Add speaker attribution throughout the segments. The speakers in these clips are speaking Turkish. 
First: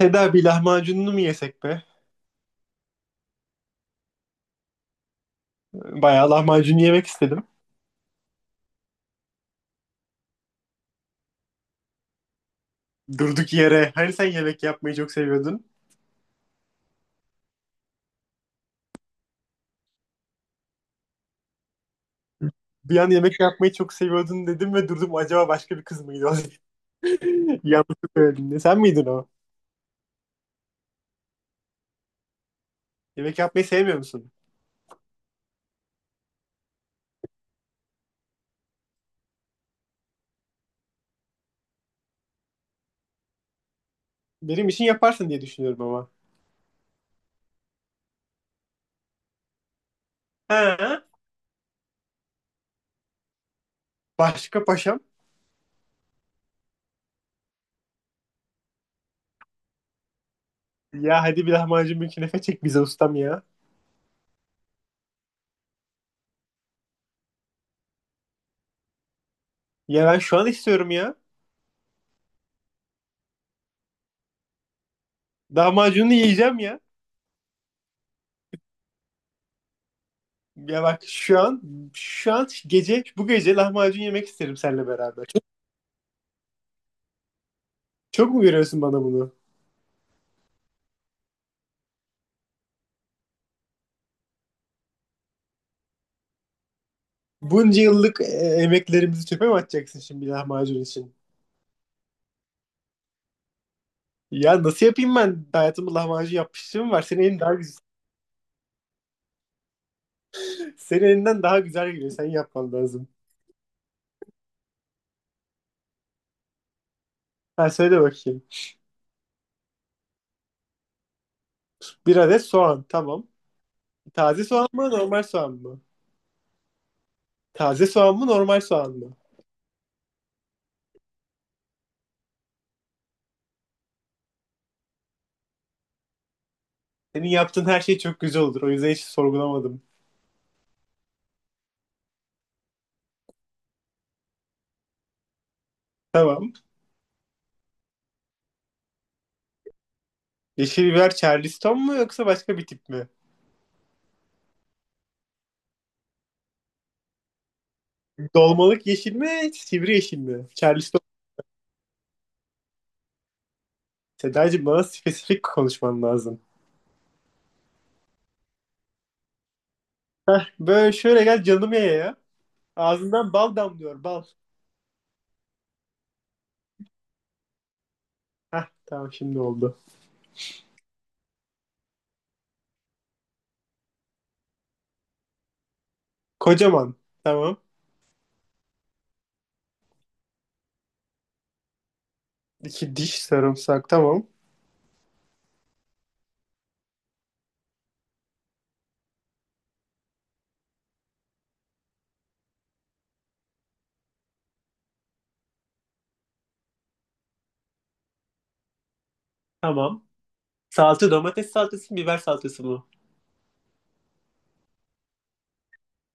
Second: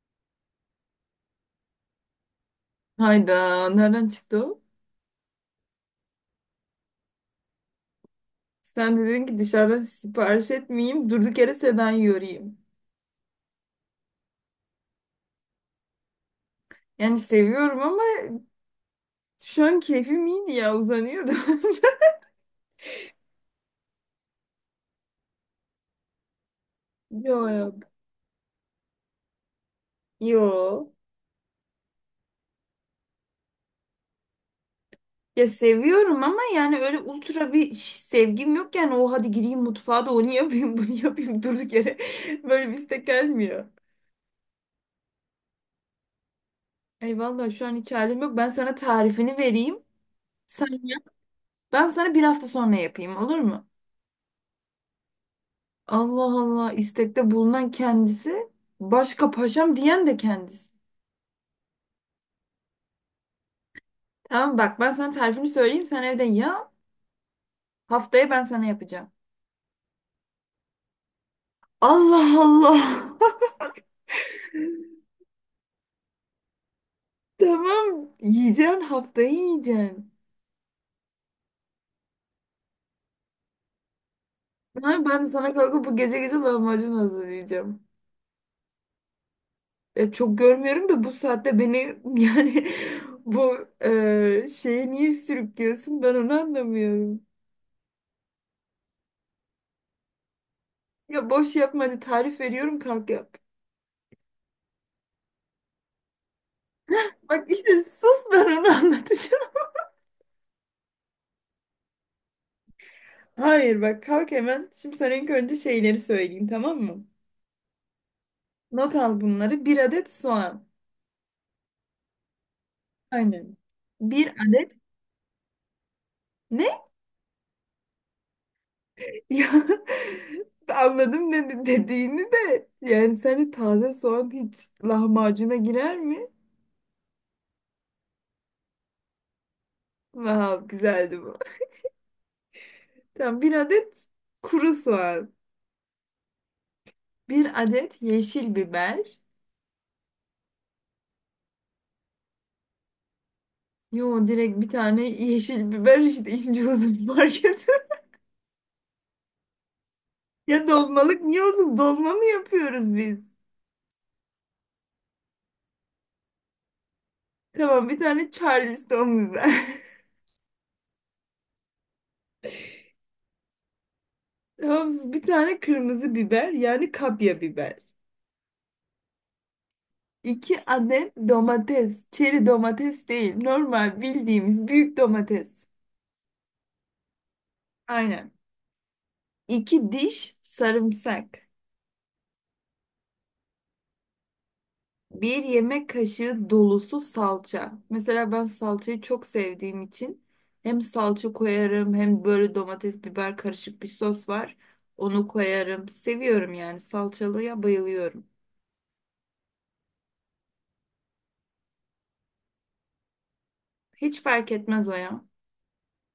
Speaker 1: Seda bir lahmacununu mu yesek be?
Speaker 2: Hayda nereden çıktı o?
Speaker 1: Bayağı lahmacun yemek istedim.
Speaker 2: Sen dedin ki dışarıdan sipariş etmeyeyim durduk yere Sedan yorayım.
Speaker 1: Durduk yere. Hani sen yemek yapmayı çok seviyordun.
Speaker 2: Yani seviyorum ama şu an keyfim iyiydi ya uzanıyordum.
Speaker 1: Bir an yemek yapmayı çok seviyordun dedim ve durdum, acaba başka bir kız mıydı o?
Speaker 2: Yok yok.
Speaker 1: Yanlış söyledin. Sen miydin o?
Speaker 2: Yo.
Speaker 1: Yemek yapmayı sevmiyor musun?
Speaker 2: Ya seviyorum ama yani öyle ultra bir sevgim yok yani o hadi gireyim mutfağa da onu yapayım bunu yapayım durduk yere böyle bir istek gelmiyor.
Speaker 1: Benim için yaparsın diye düşünüyorum ama.
Speaker 2: Ay vallahi şu an hiç halim yok ben sana tarifini vereyim. Sen yap
Speaker 1: Ha?
Speaker 2: ben sana bir hafta sonra yapayım olur mu?
Speaker 1: Başka paşam?
Speaker 2: Allah Allah istekte bulunan kendisi başka paşam diyen de kendisi.
Speaker 1: Ya hadi bir lahmacun bir künefe çek bize ustam ya.
Speaker 2: Tamam bak ben sana tarifini söyleyeyim sen evde ya haftaya ben sana yapacağım.
Speaker 1: Ya ben şu an istiyorum ya.
Speaker 2: Allah Allah.
Speaker 1: Lahmacunu yiyeceğim ya.
Speaker 2: Tamam yiyeceksin haftayı yiyeceksin.
Speaker 1: Ya bak şu an şu an gece, bu gece lahmacun yemek isterim seninle
Speaker 2: Ha, ben de
Speaker 1: beraber.
Speaker 2: sana kalkıp bu gece gece lahmacun hazırlayacağım.
Speaker 1: Çok mu veriyorsun bana bunu?
Speaker 2: Çok görmüyorum da bu saatte beni yani bu şeye niye sürüklüyorsun ben onu anlamıyorum.
Speaker 1: Bunca yıllık emeklerimizi çöpe mi atacaksın şimdi bir lahmacun için?
Speaker 2: Ya boş yapma hadi tarif veriyorum kalk yap.
Speaker 1: Ya nasıl yapayım ben? Hayatımda lahmacun yapmışlığım var. Senin elin
Speaker 2: Bak
Speaker 1: daha güzel.
Speaker 2: işte sus ben onu anlatacağım.
Speaker 1: Senin elinden daha güzel geliyor. Sen yapman lazım.
Speaker 2: Hayır bak kalk hemen. Şimdi sana ilk önce şeyleri söyleyeyim tamam mı?
Speaker 1: Ha, söyle bakayım.
Speaker 2: Not al bunları. Bir adet soğan.
Speaker 1: Bir adet soğan. Tamam.
Speaker 2: Aynen. Bir
Speaker 1: Taze soğan
Speaker 2: adet
Speaker 1: mı, normal soğan mı?
Speaker 2: ne?
Speaker 1: Taze soğan mı, normal soğan mı?
Speaker 2: Ya anladım dedi dediğini de. Yani sence taze soğan hiç lahmacuna girer mi?
Speaker 1: Senin yaptığın her şey çok güzel olur. O yüzden hiç sorgulamadım.
Speaker 2: Vav güzeldi bu. Tamam bir adet kuru soğan.
Speaker 1: Tamam.
Speaker 2: Bir adet yeşil biber.
Speaker 1: Yeşil biber Charleston mu yoksa başka bir tip mi?
Speaker 2: Yo direkt bir tane yeşil biber işte ince uzun market.
Speaker 1: Dolmalık yeşil mi, sivri yeşil mi?
Speaker 2: Ya
Speaker 1: Charleston.
Speaker 2: dolmalık niye uzun dolma mı yapıyoruz biz?
Speaker 1: Sedacığım, bana spesifik konuşman lazım.
Speaker 2: Tamam bir tane Charleston biber.
Speaker 1: Heh, böyle şöyle gel canım ye ya. Ağzından bal damlıyor, bal.
Speaker 2: Tamam bir tane kırmızı biber yani kapya biber.
Speaker 1: Heh, tamam şimdi oldu.
Speaker 2: İki adet domates. Çeri domates değil. Normal bildiğimiz büyük domates.
Speaker 1: Kocaman. Tamam.
Speaker 2: Aynen. İki diş sarımsak.
Speaker 1: İki diş sarımsak, tamam.
Speaker 2: Bir yemek kaşığı dolusu salça. Mesela ben salçayı çok sevdiğim için hem salça koyarım hem böyle domates biber karışık bir sos var. Onu koyarım. Seviyorum yani salçalıya bayılıyorum.
Speaker 1: Tamam. Salça domates salçası mı, biber salçası mı?
Speaker 2: Hiç fark etmez o ya.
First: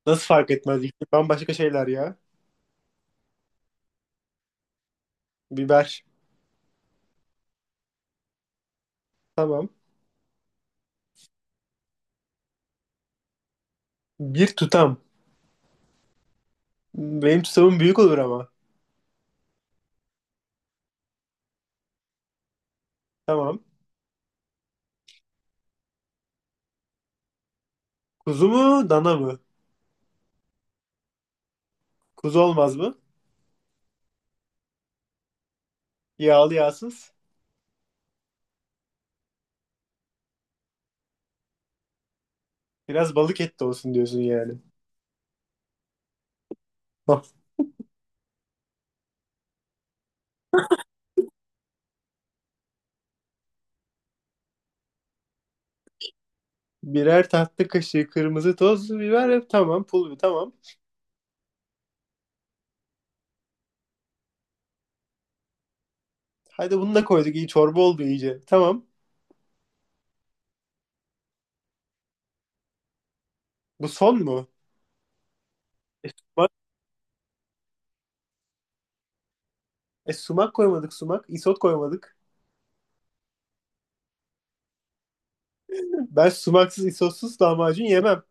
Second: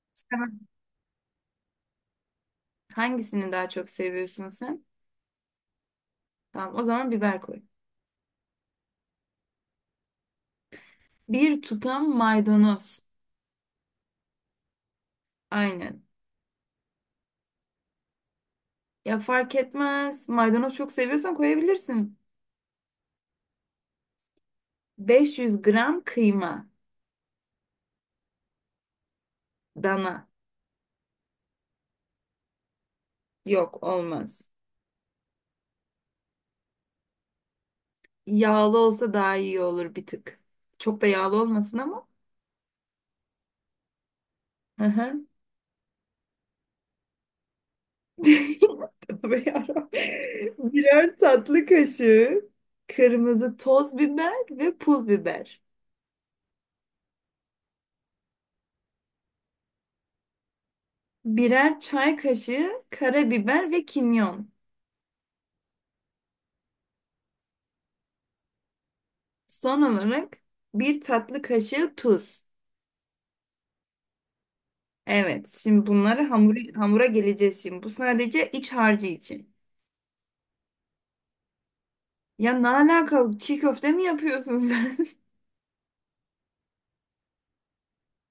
Speaker 1: Nasıl fark etmez? İkisi bambaşka şeyler ya.
Speaker 2: Hangisini daha çok seviyorsun sen?
Speaker 1: Biber.
Speaker 2: Tamam, o zaman biber koy.
Speaker 1: Tamam.
Speaker 2: Bir tutam maydanoz.
Speaker 1: Bir tutam.
Speaker 2: Aynen.
Speaker 1: Benim tutamım büyük olur ama.
Speaker 2: Ya fark etmez. Maydanoz çok seviyorsan koyabilirsin.
Speaker 1: Tamam.
Speaker 2: 500 gram kıyma.
Speaker 1: Kuzu mu, dana mı?
Speaker 2: Dana.
Speaker 1: Kuzu olmaz mı?
Speaker 2: Yok olmaz.
Speaker 1: Yağlı, yağsız.
Speaker 2: Yağlı olsa daha iyi olur bir tık. Çok da yağlı olmasın ama.
Speaker 1: Biraz balık et de olsun diyorsun yani.
Speaker 2: Hı hı.
Speaker 1: Hah.
Speaker 2: Tövbe yarabbim. Birer tatlı kaşığı kırmızı toz biber ve pul biber.
Speaker 1: Birer tatlı kaşığı kırmızı toz biber. Tamam. Pul biber. Tamam.
Speaker 2: Birer çay kaşığı karabiber ve kimyon.
Speaker 1: Hadi bunu da koyduk. İyi çorba oldu iyice. Tamam.
Speaker 2: Son olarak bir tatlı kaşığı tuz.
Speaker 1: Bu son mu?
Speaker 2: Evet, şimdi bunları
Speaker 1: Sumak,
Speaker 2: hamura geleceğiz şimdi. Bu sadece iç harcı için.
Speaker 1: sumak koymadık, sumak. Isot koymadık.
Speaker 2: Ya ne alakalı çiğ köfte mi yapıyorsun sen?
Speaker 1: Ben sumaksız, isotsuz lahmacun yemem.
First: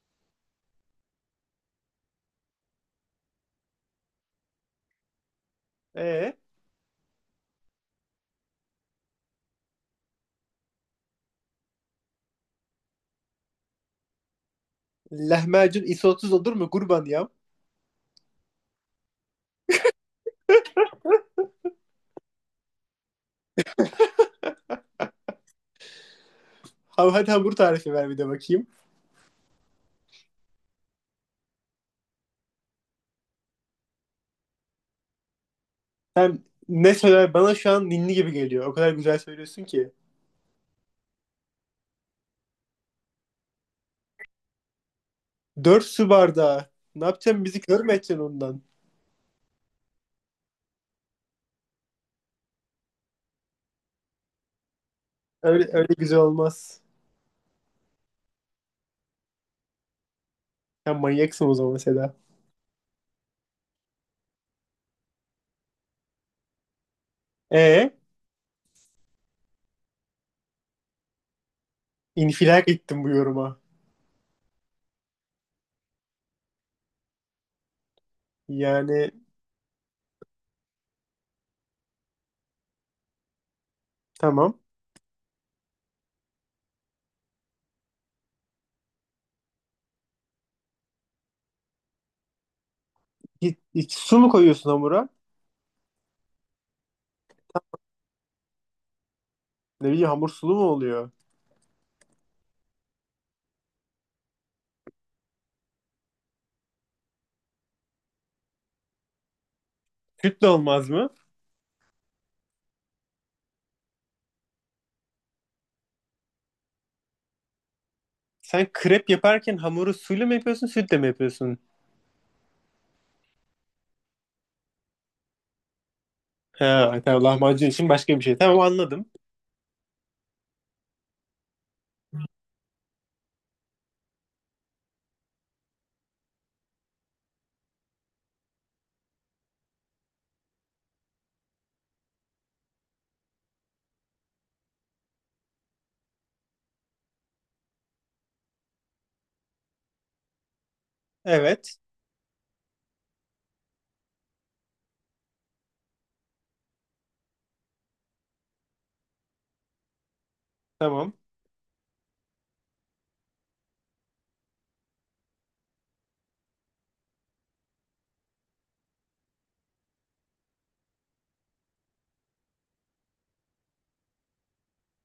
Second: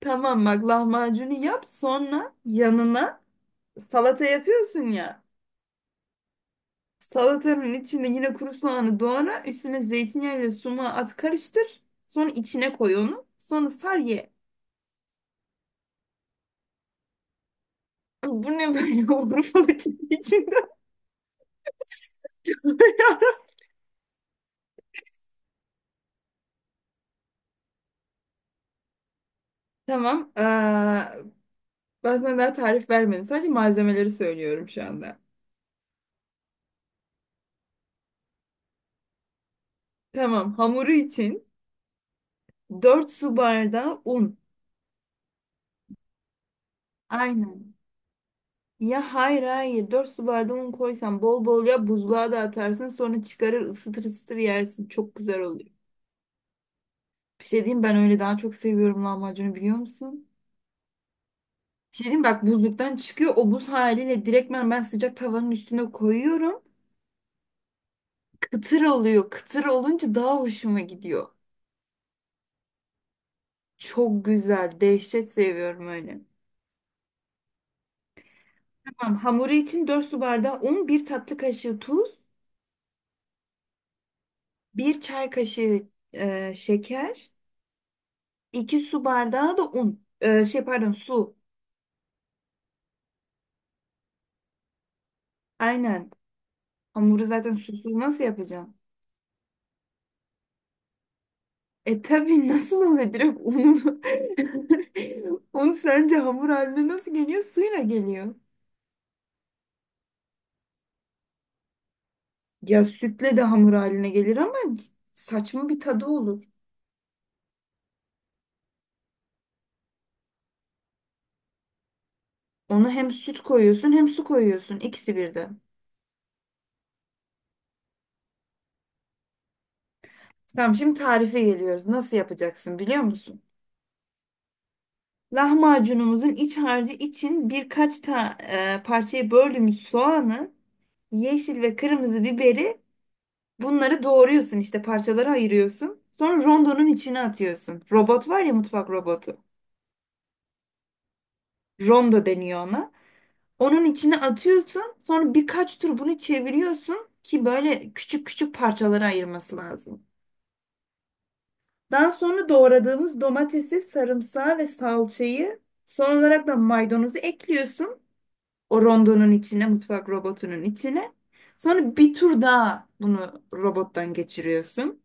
Speaker 2: Tamam bak lahmacunu yap sonra yanına salata yapıyorsun ya.
Speaker 1: E
Speaker 2: Salatanın içinde yine kuru soğanı doğra üstüne zeytinyağıyla sumağı at karıştır. Sonra içine koy onu. Sonra sar ye.
Speaker 1: Lahmacun isotsuz olur mu kurban ya?
Speaker 2: Bu ne böyle Urfalı tipi içinde?
Speaker 1: Hadi hamur tarifi ver bir de bakayım.
Speaker 2: Tamam. Ben sana daha tarif vermedim. Sadece malzemeleri söylüyorum şu anda.
Speaker 1: Sen ne söyler bana şu an ninni gibi geliyor. O kadar güzel söylüyorsun ki.
Speaker 2: Tamam. Hamuru için 4 su bardağı un.
Speaker 1: Dört su bardağı. Ne yapacaksın, bizi
Speaker 2: Aynen.
Speaker 1: kör mü edeceksin ondan?
Speaker 2: Ya hayır hayır 4 su bardağı un koysan bol bol ya buzluğa da atarsın sonra çıkarır ısıtır ısıtır yersin. Çok güzel
Speaker 1: Öyle,
Speaker 2: oluyor.
Speaker 1: öyle güzel olmaz.
Speaker 2: Bir şey diyeyim ben öyle daha çok seviyorum lahmacunu biliyor musun?
Speaker 1: Sen manyaksın o zaman
Speaker 2: Bir şey
Speaker 1: Seda.
Speaker 2: diyeyim bak buzluktan çıkıyor o buz haliyle direktmen ben sıcak tavanın üstüne koyuyorum.
Speaker 1: E
Speaker 2: Kıtır oluyor. Kıtır olunca daha hoşuma gidiyor.
Speaker 1: infilak ettim bu yoruma.
Speaker 2: Çok güzel. Dehşet seviyorum öyle.
Speaker 1: Yani
Speaker 2: Tamam, hamuru için 4 su bardağı un, bir tatlı kaşığı tuz,
Speaker 1: tamam.
Speaker 2: bir çay kaşığı şeker, 2 su bardağı da un. Şey pardon su.
Speaker 1: Su mu koyuyorsun hamura?
Speaker 2: Aynen. Hamuru zaten susuz nasıl yapacağım?
Speaker 1: Ne bileyim, hamur sulu mu oluyor?
Speaker 2: E tabii nasıl oluyor direkt ununu. Un sence hamur haline nasıl geliyor? Suyla geliyor.
Speaker 1: Süt de olmaz mı?
Speaker 2: Ya sütle de hamur haline gelir ama saçma bir tadı olur.
Speaker 1: Sen krep yaparken hamuru suyla mı yapıyorsun, sütle mi yapıyorsun?
Speaker 2: Onu hem süt koyuyorsun hem su koyuyorsun. İkisi birden.
Speaker 1: Ha, tamam, lahmacun için başka bir şey. Tamam, anladım.
Speaker 2: Tamam şimdi tarife geliyoruz. Nasıl yapacaksın biliyor musun? Lahmacunumuzun iç harcı için birkaç parçaya böldüğümüz soğanı, yeşil ve kırmızı biberi bunları doğruyorsun işte parçalara ayırıyorsun. Sonra rondonun içine atıyorsun. Robot var ya mutfak robotu.
Speaker 1: Evet,
Speaker 2: Rondo deniyor ona. Onun içine atıyorsun. Sonra birkaç tur bunu çeviriyorsun ki böyle küçük küçük parçalara ayırması lazım.
Speaker 1: tamam.
Speaker 2: Daha sonra doğradığımız domatesi, sarımsağı ve salçayı son olarak da maydanozu ekliyorsun. O rondonun içine, mutfak robotunun içine. Sonra bir tur daha bunu robottan geçiriyorsun.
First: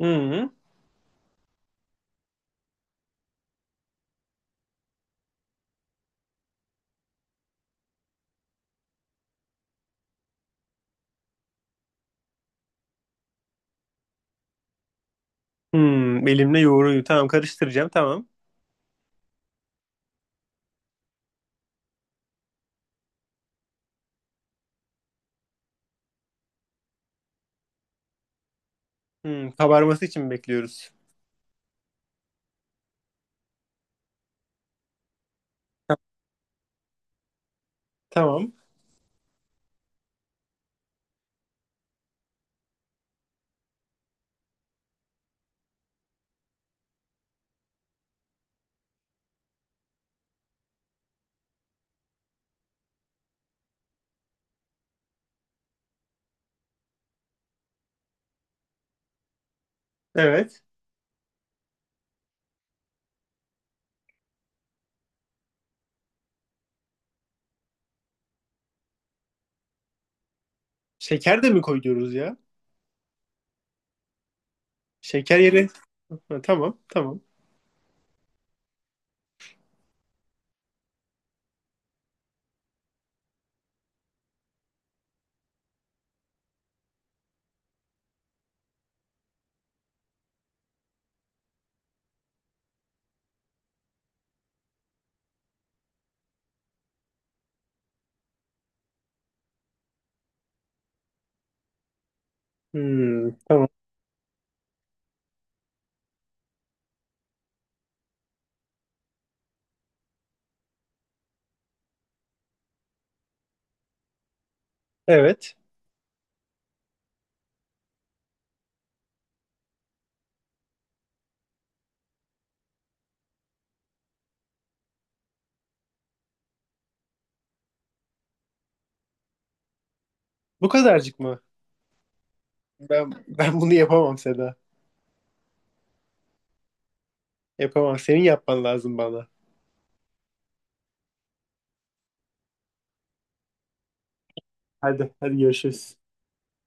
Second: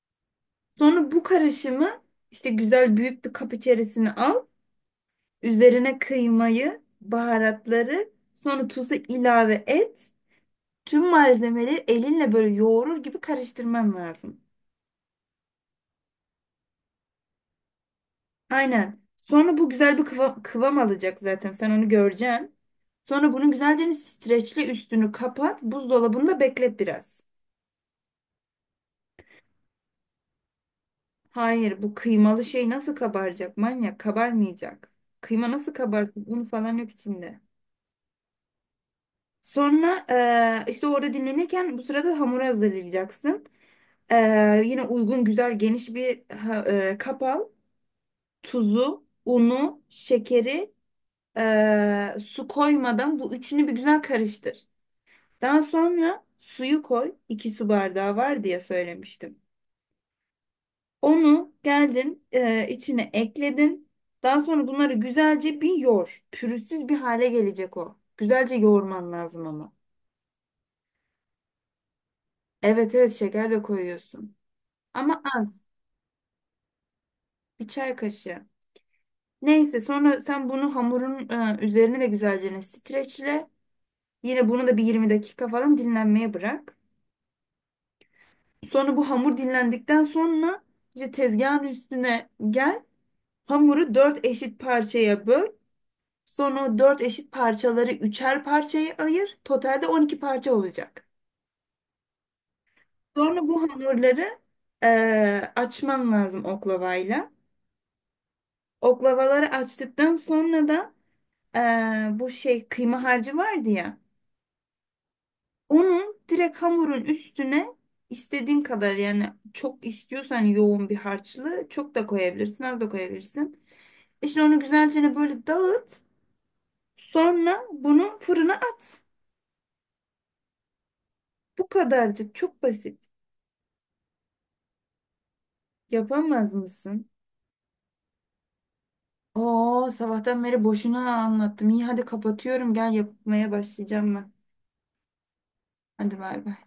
Speaker 1: Hı-hı.
Speaker 2: Sonra bu karışımı işte güzel büyük bir kap içerisine al. Üzerine kıymayı, baharatları, sonra tuzu ilave et. Tüm malzemeleri elinle böyle yoğurur gibi karıştırman lazım.
Speaker 1: Hmm, elimle yoğuruyu tamam, karıştıracağım tamam.
Speaker 2: Aynen. Sonra bu güzel bir kıvam alacak zaten. Sen onu göreceksin. Sonra bunun güzelce streçle üstünü kapat. Buzdolabında beklet biraz.
Speaker 1: Hmm, kabarması için mi bekliyoruz?
Speaker 2: Hayır, bu kıymalı şey nasıl kabaracak manyak? Kabarmayacak. Kıyma nasıl
Speaker 1: Ta-
Speaker 2: kabarsın? Un falan yok içinde.
Speaker 1: Tamam.
Speaker 2: Sonra işte orada dinlenirken bu sırada hamuru hazırlayacaksın. Yine uygun güzel geniş bir kap al. Tuzu, unu, şekeri, su koymadan bu üçünü bir güzel karıştır. Daha sonra suyu koy. 2 su bardağı var diye söylemiştim.
Speaker 1: Evet.
Speaker 2: Onu geldin içine ekledin. Daha sonra bunları güzelce bir yoğur. Pürüzsüz bir hale gelecek o. Güzelce yoğurman lazım ama.
Speaker 1: Şeker de mi koyuyoruz ya?
Speaker 2: Evet evet şeker de koyuyorsun. Ama
Speaker 1: Şeker
Speaker 2: az.
Speaker 1: yeri. Ha, tamam, tamam.
Speaker 2: Bir çay kaşığı. Neyse sonra sen bunu hamurun üzerine de güzelce streçle. Yine bunu da bir 20 dakika falan dinlenmeye bırak. Sonra bu hamur dinlendikten sonra işte tezgahın üstüne gel. Hamuru dört eşit parçaya böl. Sonra 4 eşit parçaları üçer parçaya ayır. Totalde 12 parça olacak.
Speaker 1: Hmm,
Speaker 2: Sonra bu
Speaker 1: tamam.
Speaker 2: hamurları açman lazım oklavayla. Oklavaları açtıktan sonra da bu şey kıyma harcı vardı ya.
Speaker 1: Evet.
Speaker 2: Onun direkt hamurun üstüne istediğin kadar yani çok istiyorsan yoğun bir harçlı çok da koyabilirsin az da koyabilirsin. İşte onu güzelce hani böyle dağıt. Sonra bunu fırına at.
Speaker 1: Bu kadarcık mı?
Speaker 2: Bu kadarcık çok basit.
Speaker 1: Ben bunu yapamam Seda.
Speaker 2: Yapamaz mısın?
Speaker 1: Yapamam. Senin yapman lazım bana.
Speaker 2: Oo sabahtan beri boşuna anlattım. İyi hadi kapatıyorum. Gel yapmaya başlayacağım ben.
Speaker 1: Hadi, hadi görüşürüz.
Speaker 2: Hadi bay bay.